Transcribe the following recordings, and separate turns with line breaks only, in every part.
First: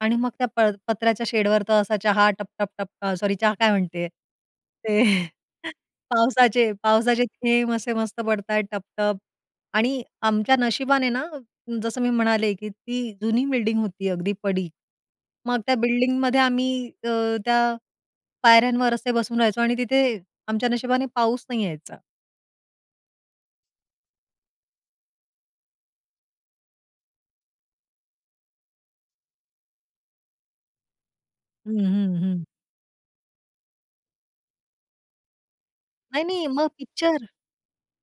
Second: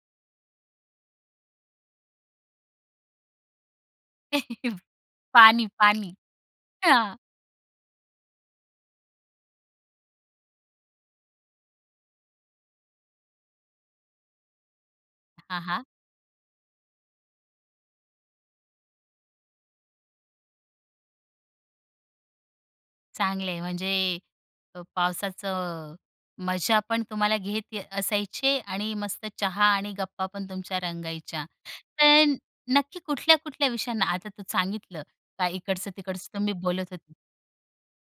आणि मग त्या प पत्र्याच्या शेडवर तर असा चहा टप-टप-टप सॉरी चहा काय म्हणते. ते
पाणी पाणी.
पावसाचे
हां.
पावसाचे थेंब असे मस्त पडतायेत टप-टप आणि आमच्या नशिबाने ना, जसं मी म्हणाले की ती जुनी बिल्डिंग होती अगदी पडीक. मग
हां,
त्या
हां.
बिल्डिंगमध्ये आम्ही अ, त्या पायऱ्यांवर असे बसून राहायचो आणि तिथे आमच्या नशिबाने पाऊस नाही यायचा.
चांगलं आहे. म्हणजे अ, पावसाचं मजा पण तुम्हाला घेत असायचे आणि मस्त चहा आणि गप्पा पण तुमच्या रंगायच्या.
हं, हं.
पण
हं.
नक्की कुठल्या-कुठल्या विषयांना आता तू सांगितलं, का
नाही
इकडचं-तिकडचं
नाही
तुम्ही
मग
बोलत होते.
पिक्चर.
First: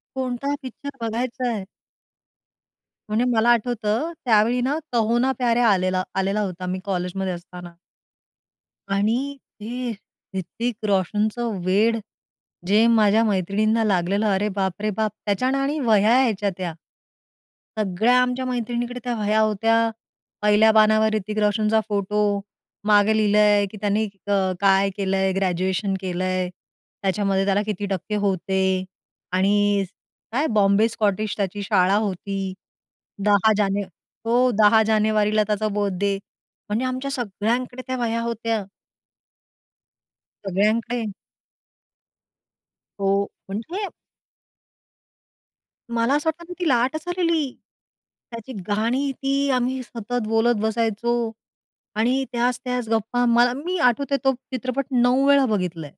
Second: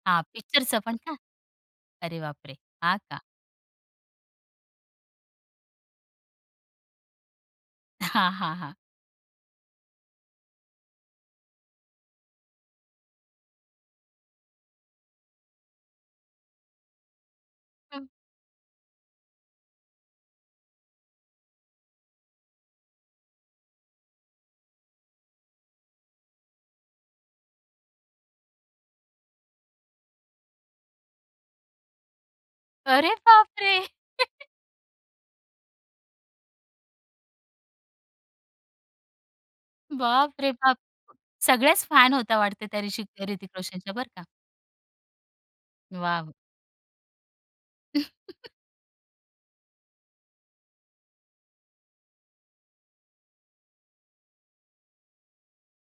हां,
कोणता
पिक्चरचं पण
पिक्चर
का?
बघायच आहे?
अरे बापरे! हां का?
म्हणजे मला आठवतं त्यावेळी ना कहो ना प्यार है. आलेला आलेला होता मी कॉलेजमध्ये असताना.
हां, हां. हां.
आणि हे ऋतिक रोशनचं वेड. जे माझ्या मैत्रिणींना लागलेलं अरे बापरे बाप! त्याच्या ना आणि वह्या यायच्या त्या.
[unintelligible]
सगळ्या आमच्या मैत्रिणीकडे त्या वह्या होत्या. पहिल्या पानावर ऋतिक रोशनचा फोटो. मागे लिहिलंय की त्यांनी अ, काय केलंय ग्रॅज्युएशन केलंय. त्याच्यामध्ये त्याला किती टक्के होते आणि काय बॉम्बे स्कॉटिश त्याची शाळा होती.
अरे
10
बापरे!
जाने हो. 10 जानेवारीला त्याचा बर्थडे. म्हणजे आमच्या सगळ्यांकडे त्या वह्या होत्या.
बापरे बाप!
सगळ्यांकडे.
सगळ्याच फॅन होता वाटते त्या ऋषि
हो.
ऋतिक
म्हणजे.
रोशनच्या बरं का.
मला असं
वॉव!
वाटत ना, ती लाटच आलेली. त्याची गाणी ती आम्ही सतत बोलत बसायचो आणि त्याच त्याच गप्पा मला मी आठवतेय तो चित्रपट 9 वेळा बघितलंय.